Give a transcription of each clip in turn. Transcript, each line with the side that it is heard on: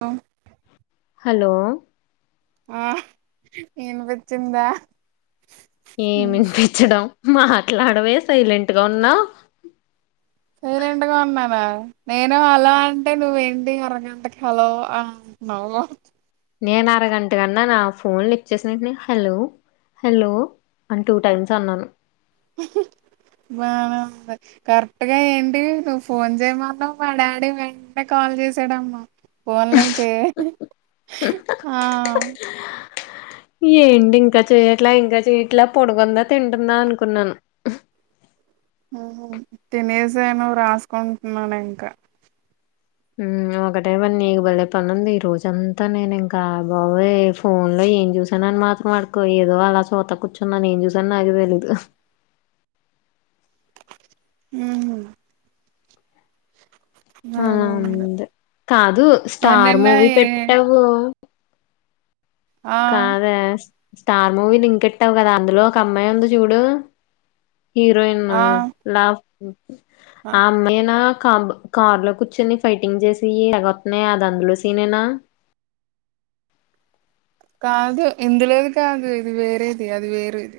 right: అ
left: hello
right: ఆ వినిపిచ్చిందా
left: ఏమ్ ఇనిపించడం మాట్లాడవే సైలెంట్ గా ఉన్నావ్
right: సైలెంట్ గా ఉన్నానా నేను హలో అంటే నువ్వేంటి అరగంటకి హలో ఆ నవ్వక్
left: నేను అరగంటకి అన్నాన ఫోన్ లిఫ్ట్ చేసిన ఎంటనే హలో హలో అని టూ టైమ్స్ అన్నాను
right: బానేఉంది కరెక్ట్గా ఏంటి నువ్వు ఫోన్ జేయమన్నవ్ మా డాడి వెంటనే క కాల్ చేసాడమ్మా పోన్ లేంచే ఆ..
left: ఏంటి ఇంకా చెయ్యట్లే ఇంకా చెయ్యట్లే పొడుకుంద తింటుందా అనుకున్నాను
right: మ్మ్ హు తినేసాను రాస్కుంటున్నాను ఇంక
left: మ్ ఒకటేపని నీకు భలే పని ఉంది ఈ రోజంతా నేను ఇంకా బాబోయ్ ఫోన్లో ఏం జూసాను అని మాత్రం అడక్కు ఏదో అలా సూత కూర్చున్న ఏం చూసానో నాకే తెలీదు
right: మ్మ్
left: ఆ
right: ఉంది
left: అందే కాదు
right: మరి
left: స్టార్
right: నిన్న
left: మూవీ
right: ఏ
left: పెట్టవూ
right: ఆ
left: కాదే స్టార్ మూవీ లింకెట్టవ్ కదా అందులో ఒక అమ్మాయి ఉంది జూడు హీరోయిను
right: ఆ
left: లాఫు ఆ అమ్మాయేనా కాబ్ కార్ లో కూర్చొని ఫైటింగ్ జేసీయి తెగవత్నాయ్ అది అందులో సీనేనా
right: కాదు ఇందులోది కాదు ఇది వేరేది అది వేరేది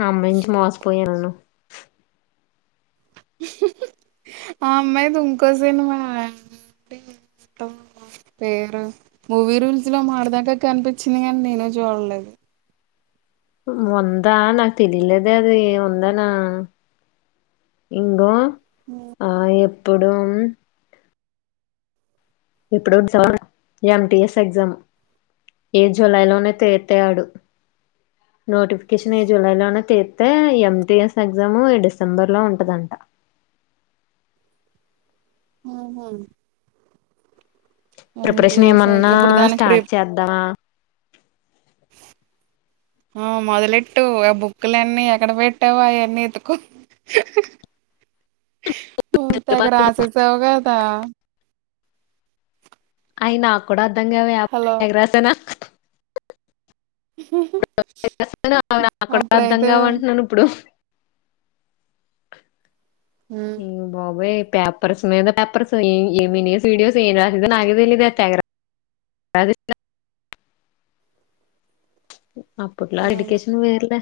left: నమ్మించి మోస పోయిన్ననవ్
right: అ అమ్మాయిది ఇంకో సినిమా తుంబా పేరు మూవీ రూల్స్ లో మొన్నడదాకా కనిపించింది కాని నేనే జూడలేదు
left: ఉందా నాకు తెలిలేదే అది ఉందాన ఇంగో ఆ ఎప్పుడుమ్ ఇప్పుడు ఎమ్టిఎస్ ఎగ్జామ్ ఏ జూలైలోనే తీత్తే ఆడు నోటిఫికేషన్ ఈ జులై లోనే తీత్తే ఎంటిఎస్ ఎగ్జాము ఈ డిసెంబర్ లో ఉంటదంట
right: మ్ హు
left: ప్రిపరేషన్ ఏమన్నా
right: ఇప్పుడు దానికి ప్రి
left: స్టార్ట్ చేద్దా
right: ఆ మొదలెట్టు ఆ బుక్కులన్ని ఎక్కడ పెట్టావో అయన్నీ ఎతుకు ఓ తెగ రాసేసావ్ గద
left: అయి నాకు కూడా అర్ధ గావే
right: హలో
left: తెగ రాసాన తెగ రాశాన అవి నాకు కూడ
right: అప్పుడైతే
left: అర్ధంగావు అంటున్నాను ఇప్పుడు
right: ఉమ్,
left: ఇంగ బాబోయ్ పేపర్స్ మీద పేపర్స్ ఏం ఏం వినేసి వీడియోస్ ఏం రాశానో నాకే తెలిదే తెగ రా రాసేసిందా అప్పట్లో ఆ ఎడుకేషన్ వేర్లే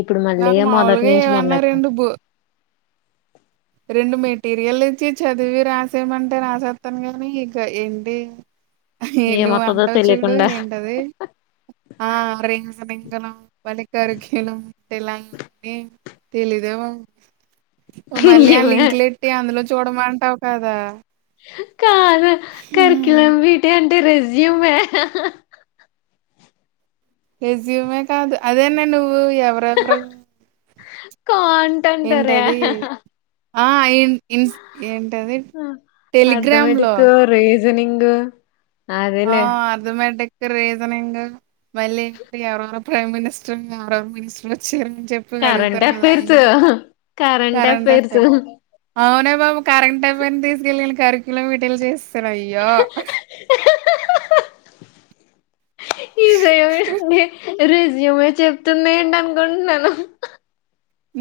left: ఇప్పుడు మళ్ళీ
right: నాకు
left: మొదటి
right: మాములుగా
left: నుంచి
right: ఏవన్నా
left: మొదలెట్టాలి
right: రెండు బు రెండు మెటీరియల్ ఇచ్చి చదివి రాసేమంటే రాసేత్తాను గాని ఇక ఏంటి నువ్వు
left: ఏమొత్తదో
right: అంటావ్ చూడు
left: తెలియకుండా
right: ఏంటది ఆ రింగ్స్ ఎలిగలం వనికరుక్షులమ్ టిలైన్ ఏ తెలీదే బాబు మళ్ళీ ఆ
left: ఏమే
right: లింక్లులెట్టి అందులో చూడ మంటావు కదా
left: కాదు
right: హ్మ్.
left: కర్కిలాం వీటే అంటే రేస్యుమే
right: రేజ్యూమే కాదు అదేన్న నువ్వు నువ్వు ఎవరేవరు ఎవరేవరు
left: కాంట్ అంటారే
right: ఏంటది ఆ ఇన్ ఏంటది టెలిగ్రామ్లో
left: జనింగ్
right: ఆ అర్ధమాటిక్ రీజనింగ్ మళ్ళీ prime minister are are minister వచ్చారు [unintelligible] చెప్పు
left: కరెంట్
right: అడుగుతారు కదా అయ
left: అఫైర్స్ కరెంట్
right: కరంటే
left: అఫైర్స్
right: సారు [unintelligible] అవునే బాబు కరెంట్ అఫైర్ ను తీసుకెళ్ళి కరికులం వీటీలు చేసేసరు అయ్యో
left: [inaudible] ఈజయమే రెస్యుమే చెప్తుంది ఏంటనుకుంటున్నాను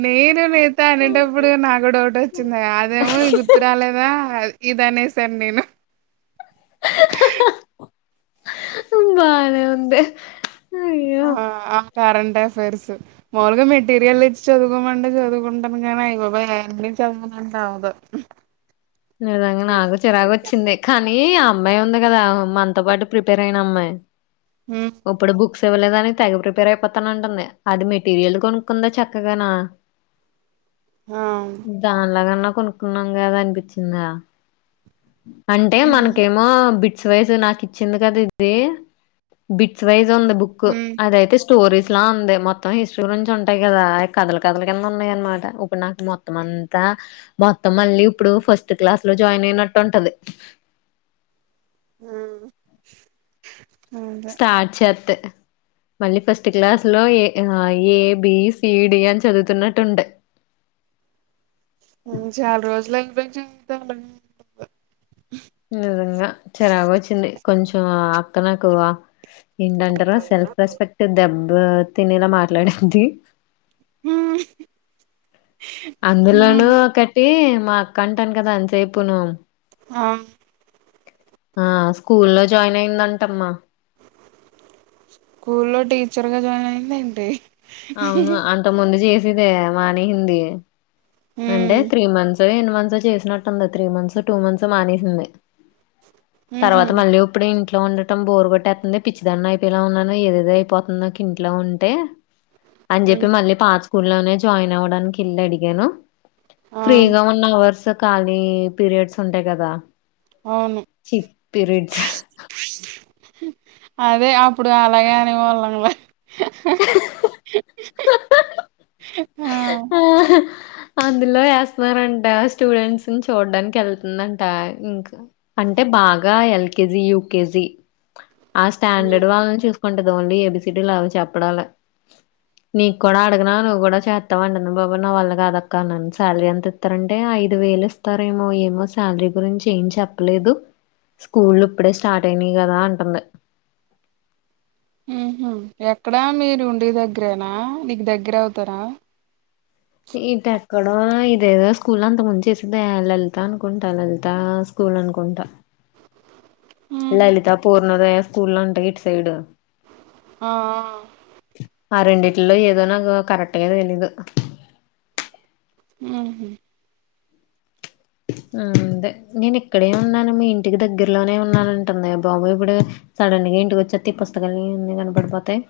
right: నేను నేత అనేటప్పుడు నాకు డౌట్ వచ్చింది అదేమో గుర్తు రాలేదా అ ఇదనేసాను నేను
left: బానే ఉంది అయ్యో
right: ఆ కరెంట్ అఫైర్స్ మాములుగా మెటీరియల్ ఇచ్చి చదుకోమంటే చదువుకుంటాం కానీ అయ్య బాబోయు జమనందవుదు [unintelligible]
left: విధంగా నాకు చిరాగ్ వచ్చింది కానీ అమ్మాయి ఉంది కదా మనతో పాటు ప్రిపేర్ అయిన అమ్మాయి
right: హ్మ్
left: ఒప్పుడు బుక్స్ ఇవ్వలేదని తెగ ప్రిపేర్ అయిపోతానంటుంది అది మెటీరియల్ కొనుక్కుందా చక్కగాను
right: ఆ
left: దానిలాగన్నా కొనుక్కున్నాం కదా అనిపించిందా అంటే
right: హ్మ్
left: మనకేమో బిట్స్ వైస్ నాకు ఇచ్చింది కదా ఇది బిట్స్ వైస్ వుంది బుక్
right: హ్మ్
left: అదయితే స్టోరీస్ లా ఉంది మొత్తం హిస్టరీ గురించి ఉంటాయి కదా అ కథల కథల కింద ఉన్నాయి అనమాట ఇప్పుడు నాకు మొత్తం అ అంతా మొత్తం మళ్ళీ ఇప్పుడు ఫస్ట్ క్లాస్ లో జాయిన్ అయినట్ ఉంటది
right: ఉం
left: స్టార్ట్ చేత్తే మళ్ళీ ఫస్ట్ క్లాస్ లో A A B C D అని చదువుతున్నట్టు ఉంటయి
right: ఉం చాలా రోజులు అని పించి
left: నిజంగా చిరాగు వచ్చింది కొంచెం అక్క నాకు ఏంటంటారు సెల్ఫ్ రెస్పెక్ట్ దెబ్బ తినేలా మాట్లాడింది
right: ఉం
left: అందులోనూ ఒకటి మా అక్క అంటాను కదా అంతసేపును
right: ఆ
left: ఆ స్కూల్ లో జాయిన్ అయిందంటమ్మా
right: స్కూల్ లో టీచర్గా జాయిన్ అయిందా ఏంటి
left: అవును అంత ముందు చేసిదే మానేసింది అంటే
right: ఉమ్
left: త్రీ మంత్స్ ఎన్ని మంత్స్ చేసినట్టుంది త్రీ మంత్స్ టూ మంత్స్ మానేసింది
right: ఉహు
left: తర్వాత మళ్ళీ ఇప్పుడే ఇంకా ఇంట్లో ఉండటం బోరు కొట్టేతుంది పిచ్చిదాన్ని అయిపోయేలా ఉన్నాను ఏదేదో అయిపోతుందో నాకు ఇంట్లో ఉంటే అని చెప్పి
right: ఉమ్
left: మళ్ళీ పాత స్కూ లోనే జాయిన్ అవ్వడానికి ఇళ్లు అడిగాను
right: ఆ
left: ఫ్రీగా ఉన్ అవర్స్ ఖాళీ పీరియడ్స్ ఉంటాయి కదా
right: అవును
left: చి పిరిడ్స్
right: అదే అప్పుడు అలాగేఅనే వాళ్ళు హా
left: ఆహ అందులో ఏస్తున్నారంట స్టూడెంట్స్ని చూడ్డానికి ఎళ్తుందంట ఇంక అంటే బాగా ఎల్కెజి యూకేజి
right: చ్చు
left: ఆ స్టాండెడ్ వాళ్ళని చూస్ కుంటదు ఓన్లీ ఏబిసిడీ అవి చెప్పడాలే నీకు కూడా అడగనా నువ్వు కూడా చే వస్తావ అంటన్న బాబో నా వాళ్ళగాదక్క అనింది శాలరీ ఎంత ఇస్తారంటే ఐదు వేలు ఇస్తారేమో ఏమో శాలరీ గురించి ఏం చెప్పలేదు స్కూల్లు ఇప్పుడే స్టార్ట్ అయినాయి గదా అంటుంది
right: హ్ ఉహ ఎక్కడా మీరు ఉండే దగ్గరేనా నీకు దగ్గర అవుతారా
left: ఇటు ఎక్కడో ఇదేదో స్కూల్ అంత ముంచేసింది లలిత అనుకుంటా లలిత స్కూల్ అనుకుంటా
right: ఉహు
left: లలిత పూర్ణోదయా స్కూల్లంట ఇటు సైడు
right: ఆ
left: ఆ రెండిట్లో ఏదో నాకు కరెక్ట్ గా దెలీదు
right: ఆహ
left: ఊ దే నేను ఇక్కడే ఉన్నాను మీ ఇంటికి దగ్గరలోనే ఉన్నానంటుంది బాబోయ్ ఇప్పుడు సడన్గా ఇంటికొచ్చేత్తే ఈ పుస్తకాలు అన్ని కనబడిపోతాయ్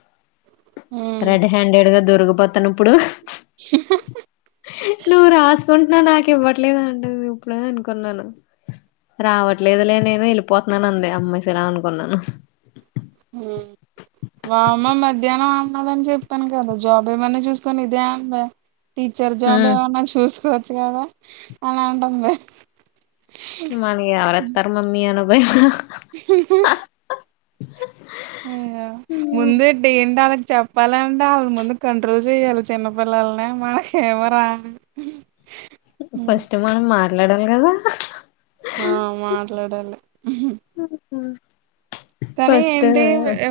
right: ఉ
left: రెడ్ హ్యాండెడ్ గా దొరికిపోతాను ఇప్పుడు నువ్వు రాసుకుంటున్నావ్ నాకు ఇవ్వట్లేదంటుందీ అప్పుడే అనుకున్నాను రావట్లేదులే నేను ఎళ్ళిపోతున్నాను అంది అమ్మా సరే అనుకున్నాను
right: ఊ వామ్మ మధ్యానం అన్నదని చెప్పాను కదా జాబ్ ఏమన్నా చూసుకోని ఇదే అందే టీచర్ జాబ్
left: ఉమ్
right: ఏమన్నా చూసుకోవచ్చు కదా అలా అంటుంది
left: మనగి ఎవరేత్తారు మమ్మీ అనభయ్
right: హా హా
left: హ
right: అయ్యో ముందే డేండాల్ చెప్పాలంటే ఆళ్ళ ముందు కంట్రోల్ జేయాల్ల చిన్నపిల్లలని మనకేమో రాదు
left: ఫస్టు మనం మాట్లాడాలి కదా
right: ఆ మాట్లాడాలి కానీ
left: ఫస్ట్
right: ఏంటి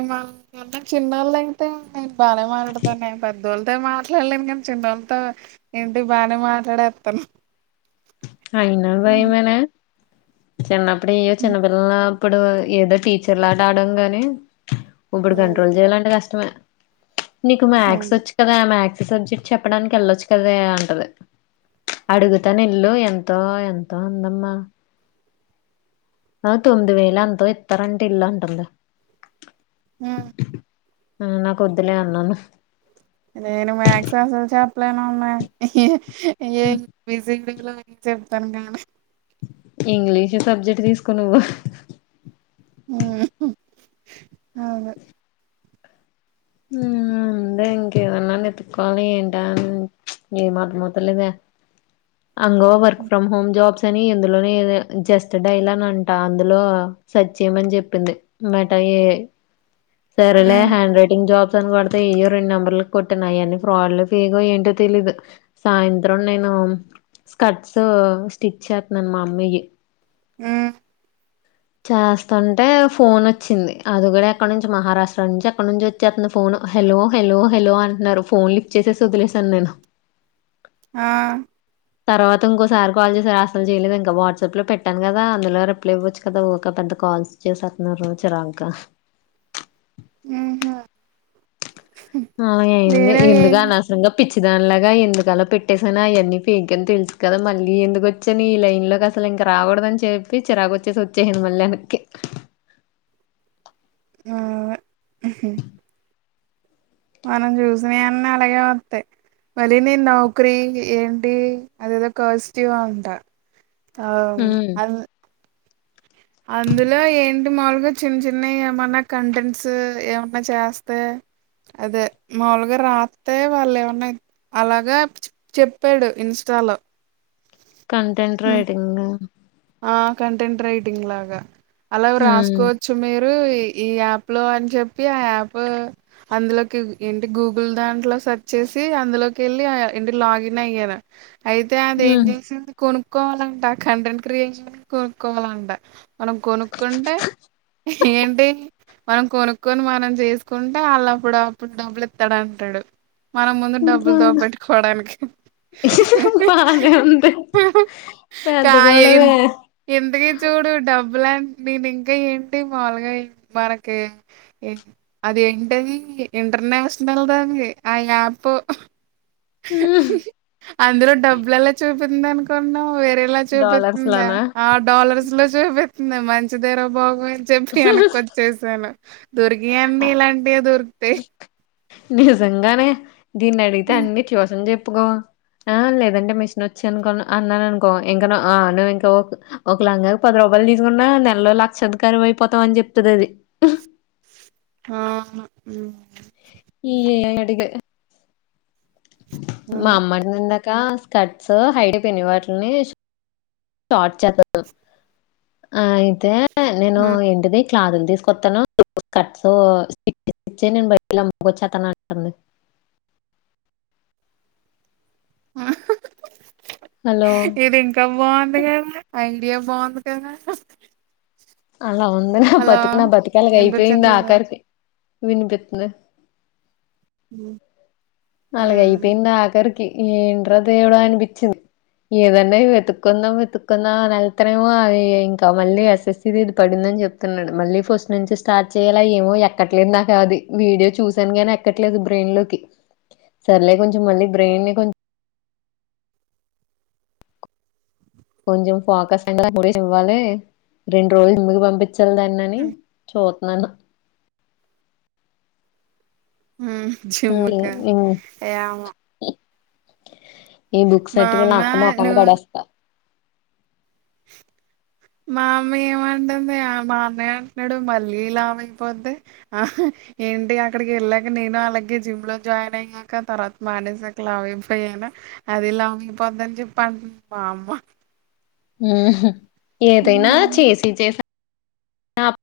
right: మాన్న చిన్నళ్ళు అయితే నేను బానే మాట్లాడతాను నేన్ పె పెద్దోల్లతో మాట్లాల్లేను గానీ చిన్నోళ్ళతో ఏంటి బానే మాట్లాడేత్తను
left: అయిన బయమనే చిన్నప్పుడిగ చిన్నపిల్లలా ఇప్పుడు ఏదో టీచర్ లాట ఆడం గాని ఇప్పుడు కంట్రోల్ చేయాలంటే కష్టమే నీకు మ్యాక్సొచ్చు కదా మ్యా సబ్జెక్ట్ చెప్పడానికి వెళ్ళొచ్చు కదే అంటది అడుగుతా నెల్లు ఎం ఎంతో ఎంతో అందమ్మా ఆ తొమ్మిది వేలు అంతో ఇత్తారంట ఎల్లు అంటుంది
right: ఆ
left: ఆ నా కొద్దులే అన్నాను
right: నేను మాక్స్ అస్సలు చెప్పలేను అమ్మే చెప్తాను కానీ
left: ఇంగ్లీషు సబ్జెక్ట్ తీసుకో నువ్వు
right: ఆ అవును
left: ఆ అందే ఇంకేదన్నా ఎత్తుకోవాలి ఏంట అ ఏ మర్ధమొతలేదా అంగ వర్క్ ఫ్రమ్ హోమ్ జాబ్స్ అని ఇందులోనే జస్ట్ డైలా అంట అందులో సర్చ్ చేమని చెప్పింది మ సరెలే
right: ఉమ్,
left: హ్యాండ్ రైటింగ్ జాబ్ కొతే ఇయ్యో రెండు నెంబర్లు కొట్టిన అయ్ అన్ని ఫ్రాడ్లు ఫేగో ఏంటో తెలీదు సాయంత్రం నేను ఆ స్కర్ట్స్ స్టిచ్ చేత్తనన్ మమ్మీ యి
right: ఉ
left: చేస్తాంటే ఫోన్ వచ్చింది. అది కూడా ఎక్కడ నుంచి మహారాష్ట్ర నుంచి ఎక్కడ నుంచి వచ్చేస్తుంది ఫోన్ హలో హలో హలో అంటున్నారు. ఫోన్ లిఫ్ చేసేసి వదిలేశాను నేను.
right: ఆ
left: తర్వాత ఇంకోసారి కాల్ చేసారు. అసలు చేయలేదు ఇంకా. వాట్సాప్ లో పెట్టాను కదా. అందులో రిప్లై ఇవ్వచ్చు కదా. ఊక పెద్ద ఎంత కాల్స్ చేసేస్తన్నారు చిరాగ్గా
right: ఆహా
left: హా అయింది ఎందుగా అనవసరంగా పిచ్చిదాని లాగా ఎందుకు అలా పెట్టేసాను. అవన్నీ ఫేక్ అని తెలుసు కదా. మళ్ళీ ఎందుకు వచ్చని ఈ లైన్ లో అస అసలు ఇంక రాకూడదు అని చెప్పి చిరాకు వచ్చేసి వచ్చేసాను మళ్ళీ ఎనక్కి.
right: ఆ మనం చూసిన అన్న అలాగే వత్తాయ్ మళ్ళీ నేను నౌకరీ ఏంటి అదేదో కాజిటివ్ ఉంటా అవు
left: హ్మ్
right: అ అందులో ఏంటి మాములుగా చిన్న చిన్న ఏమన్నా కంటెంట్స్ ఏమన్నా చేస్తే అదే మాములుగా రాత్తే వాళ్ళు ఏమన్నా అలాగా చెప్పాడు ఇన్స్ట చలో
left: కంటెంట్ రైటింగ్
right: ఆ కంటెంట్ రైటింగ్ లాగా అలా
left: హ్మ్.
right: రాసుకోవచ్చు మీర్ ఈ యాప్ లో అని చెప్పి ఆ యాప్ అందులోకి ఏంటి గూగుల్ దాంట్లో సర్చ్ చేసి అందులోకి వెళ్ళి ఇంటి లాగిన్ అయ్యాను. అయితే అదేం
left: హ్మ్.
right: చేసింది. కొనుక్కోవాలంట ఆ కంటెంట్ క్రిన్ కొనుక్కోవాలంట మనం కొనుక్కుంటే ఏంటి మనం కొనుక్కోని మనం చేసుకుంటే వాళ్ళప్పుడు అప్పుడు డబ్బులు ఇత్తాడం డు మన ముందు డబ్బులుతో పెట్టుకోవడానికి
left: పెద్దగావా
right: ఎందుకే చూడు డబ్ ఇలా నేను ఇంకా ఏంటి మాములుగా మనకి అది ఏంటది ఇంటర్నేషనల్ దాండి ఆ యాప్
left: ఉహ్
right: అందులో డబ్బులు ఎలా చూపింది అనుకున్నావ్. వేరేలా
left: డాలర్స్
right: చూపిత్తందా
left: లోనా
right: ఆ డాలర్స్ లో చూపిత్తుందా మంచిదేర బాగ చెప్పి వెనక్కి వచ్చేసాను. దొరికివన్నీ ఇలాంటివే దొరికితై
left: నిజంగానే దీన్ని అడిగితే
right: హ్మ్.
left: అన్ని చూసం చెప్పుకో ఆ లేదండి మిషన్ వచ్చి అనుకో అన్నా అన్నాను అనుకో ఇంకా ను అ నువ్వు ఇంకా ఓక్ ఒక లాంగాకి పది రూపా వల్ తీసుకున్న నెలలో లక్షదికారు అయిపోతాం అని చెప్తుంది అది అహ్
right: అవును ఉ
left: ఈ ఏ అడిగే మా
right: అదే.
left: అమ్మన్ నున్నక్ ఇంకా స్కర్ట్స్ హైడ్ పిన్ని వాటిలిని షార్ట్ చేత్తను అయితే నేను
right: హ్మ్.
left: ఏంటిది క్లాతులు తీసుకొత్తాను స్కట్స్ నేను బయటి కెళ్ళి అమ్ముకొచ్చెతాను అంటంది.
right: [inaudible]
left: హలో!
right: అహ్హ్హ్ ఇది ఇంకా బావుంది కదా ఐ ఐయే బావుంది కదా అహ్
left: అలా ఉంది హ్ నా బతుకు నా బతుకు అలాగ అయిపోయింది
right: వినిపించట్లేదా?
left: ఆకరికి వినిపిత్తంద
right: ఉ
left: అలాగా అయిపోయింది ఆకరికి ఏంట్ర దేవుడా అనిపించింది. ఏదన్నా వెతుకుందాం వెతుకుందాం వెళ్తనేమో అది ఇంకా మళ్ళీ అసిసి ఇది పడింది. చెప్తున్నాడు మళ్ళీ ఫస్ట్ నుంచి స్టార్ట్ చేయాల ఏమో ఎక్కట్లేదు నాకు అది వీడియో చూసాను కానీ ఎక్కట్లేదు. అది బ్రెయిన్ లోకి సరేలే కొంచెం మళ్ళీ బ్రెయిన్ని కొంచం కొంచెం ఫోకస్ అన్నప్పుడేసి ఇవ్వాలి రెండు రోజులు మిగు పంపి చ్చన్ దన్నన్ని
right: హ్మ్.
left: చూతున్నాను
right: ఉ జుమ్ముకా
left: హ్మ్
right: ఏమొ
left: ఈ బుక్స్ అట్టుకెళ్ళి
right: అమ్మ
left: అక్క మోకాన్ని
right: నువ్వు
left: పడేస్తా
right: [inaudible] మా అమ్మ ఏమంటంది ఆ మా అన్నయ్య అంటున్నాడు మళ్ళీ లావు అయిపోద్ధి అహ్ ఏంటి అక్కడికి వెళ్ళాక నేను అలాగే జిమ్ లో జాయిన్ అయ్యాక తర్వాత మానేసాక లావు అయిపోయా నేన అదిలావయిపోద్దని చెప్పి అంటంది మా అమ్మ
left: ఉహ్ ఏదైనా చేసి చేసి ఆ